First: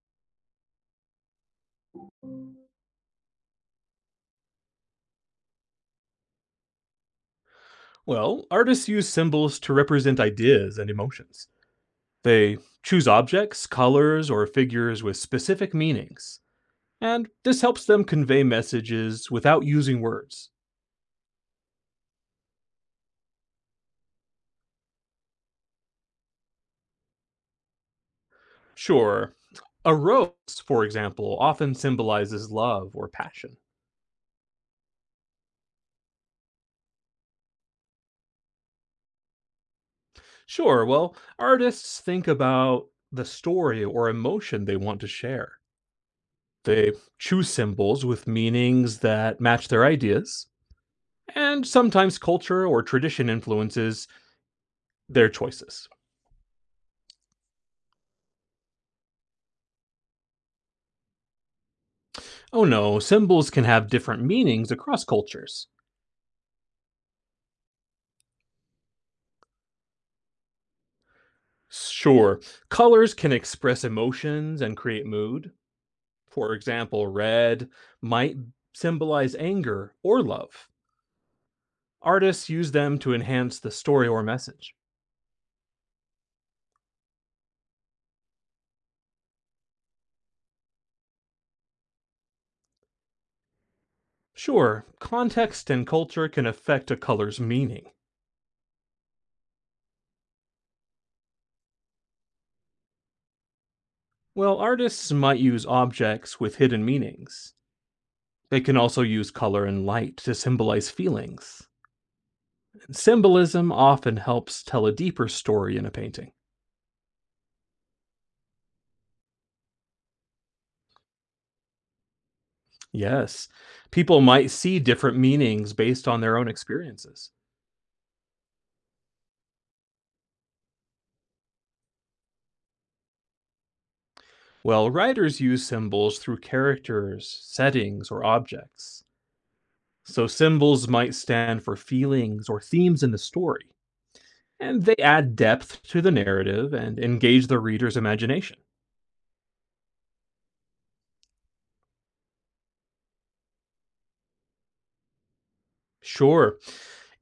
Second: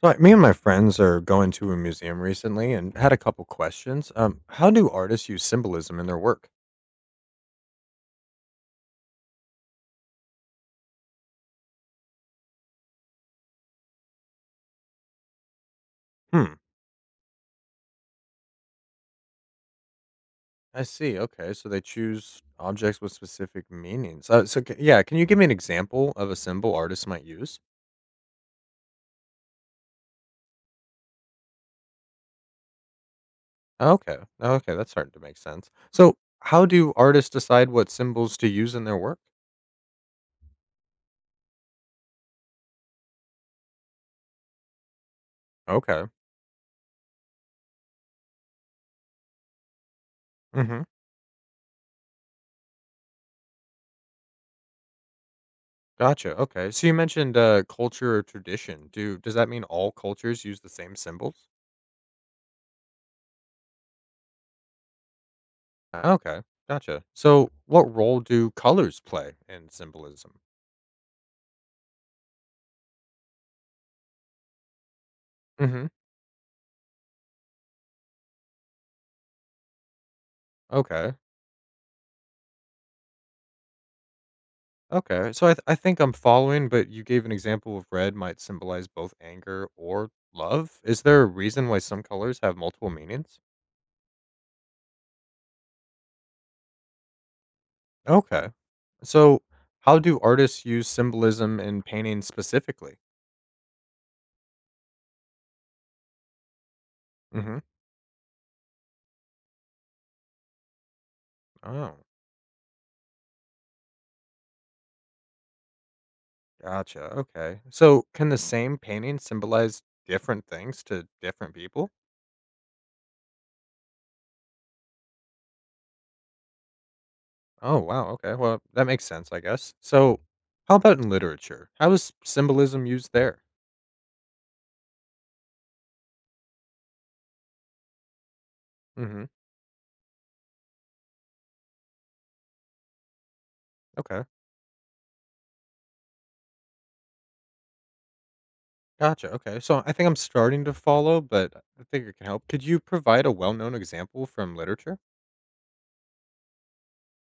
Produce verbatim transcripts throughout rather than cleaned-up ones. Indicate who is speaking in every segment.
Speaker 1: So, like, me and my friends are going to a museum recently and had a couple questions. Um, how do artists use symbolism in their work?
Speaker 2: Well, artists use symbols to represent ideas and emotions. They choose objects, colors, or figures with specific meanings,
Speaker 1: Hmm.
Speaker 2: and this helps them convey messages without using words.
Speaker 1: I see. Okay, so they choose objects with specific meanings. Uh, so, c- yeah, can you give me an example of a symbol artists might use?
Speaker 2: Sure, a rose, for example, often symbolizes love or passion.
Speaker 1: Okay, okay, that's starting to make sense. So, how do artists decide what symbols to use in their work?
Speaker 2: Sure, well, artists think about the story or emotion they want to share.
Speaker 1: Okay.
Speaker 2: They choose symbols with meanings that match their ideas,
Speaker 1: Mm-hmm.
Speaker 2: and sometimes culture or tradition influences their choices.
Speaker 1: Gotcha. Okay. So you mentioned uh, culture or tradition. Do does that mean all cultures use the same symbols?
Speaker 2: Oh no, symbols can have different meanings across cultures.
Speaker 1: Ah, okay, gotcha. So, what role do colors play in symbolism?
Speaker 2: Sure, colors can express emotions and create mood.
Speaker 1: Hmm.
Speaker 2: For example, red might symbolize anger or love.
Speaker 1: Okay,
Speaker 2: Artists use them to enhance the story or message.
Speaker 1: okay. So, I, th- I think I'm following, but you gave an example of red might symbolize both anger or love. Is there a reason why some colors have multiple meanings?
Speaker 2: Sure, context and culture can affect a color's meaning.
Speaker 1: Okay. So, how do artists use symbolism in painting specifically?
Speaker 2: Well, artists might use objects with hidden meanings.
Speaker 1: Hmm.
Speaker 2: They can also use color and light to symbolize feelings.
Speaker 1: Oh,
Speaker 2: Symbolism often helps tell a deeper story in a painting.
Speaker 1: gotcha. Okay. So, can the same painting symbolize different things to different people?
Speaker 2: Yes, people might see different meanings based on their own experiences.
Speaker 1: Oh, wow. Okay. Well, that makes sense, I guess. So, how about in literature? How is symbolism used there?
Speaker 2: Well, writers use symbols through characters, settings, or objects.
Speaker 1: Hmm.
Speaker 2: So symbols might stand for feelings or themes in the story,
Speaker 1: Okay.
Speaker 2: and they add depth to the narrative and engage the reader's imagination.
Speaker 1: Gotcha. Okay. So, I think I'm starting to follow, but I think it can help. Could you provide a well known example from literature?
Speaker 2: Sure,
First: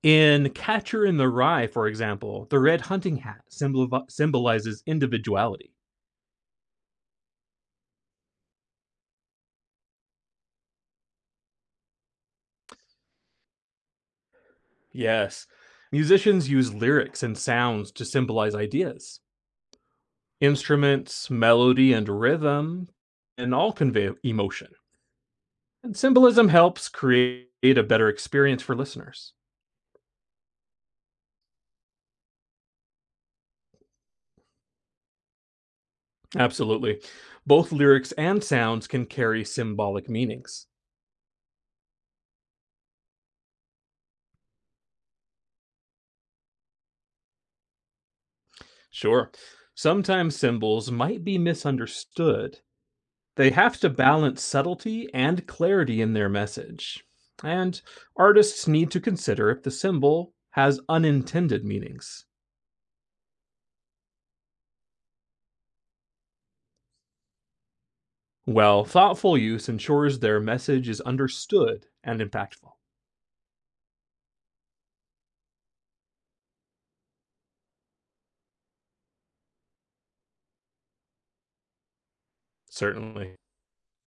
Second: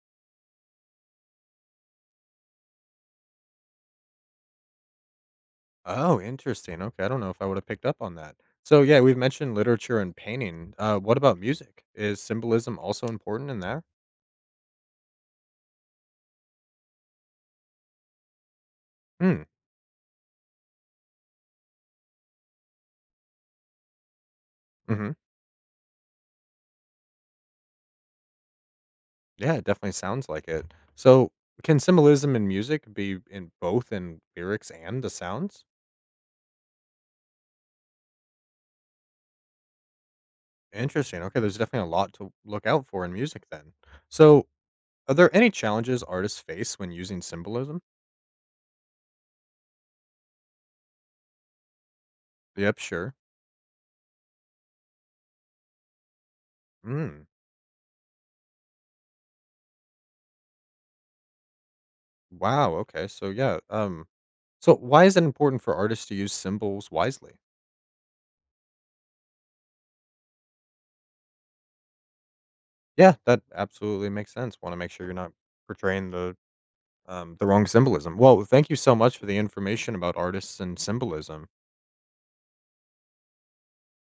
Speaker 2: in Catcher in the Rye, for example, the red hunting hat symbol- symbolizes individuality.
Speaker 1: Oh, interesting. Okay. I don't know if I would have picked up on that. So, yeah, we've mentioned literature and painting. Uh, what about music? Is symbolism also important in there?
Speaker 2: Yes. Musicians use lyrics and sounds to symbolize ideas.
Speaker 1: Hmm.
Speaker 2: Instruments, melody, and rhythm and all convey emotion.
Speaker 1: Mm-hmm.
Speaker 2: And symbolism helps create a better experience for listeners.
Speaker 1: Yeah, it definitely sounds like it. So, can symbolism in music be in both in lyrics and the sounds?
Speaker 2: Absolutely. Both lyrics and sounds can carry symbolic meanings.
Speaker 1: Interesting. Okay, there's definitely a lot to look out for in music then. So, are there any challenges artists face when using symbolism?
Speaker 2: Sure. Sometimes symbols might be misunderstood.
Speaker 1: Yep, sure.
Speaker 2: They have to balance subtlety and clarity in their message.
Speaker 1: Mm.
Speaker 2: And artists need to consider if the symbol has unintended meanings.
Speaker 1: Wow, okay. So, yeah, um so why is it important for artists to use symbols wisely?
Speaker 2: Well, thoughtful use ensures their message is understood and impactful.
Speaker 1: Yeah, that absolutely makes sense. Want to make sure you're not portraying the um the wrong symbolism. Well, thank you so much for the information about artists and symbolism.
Speaker 2: Certainly.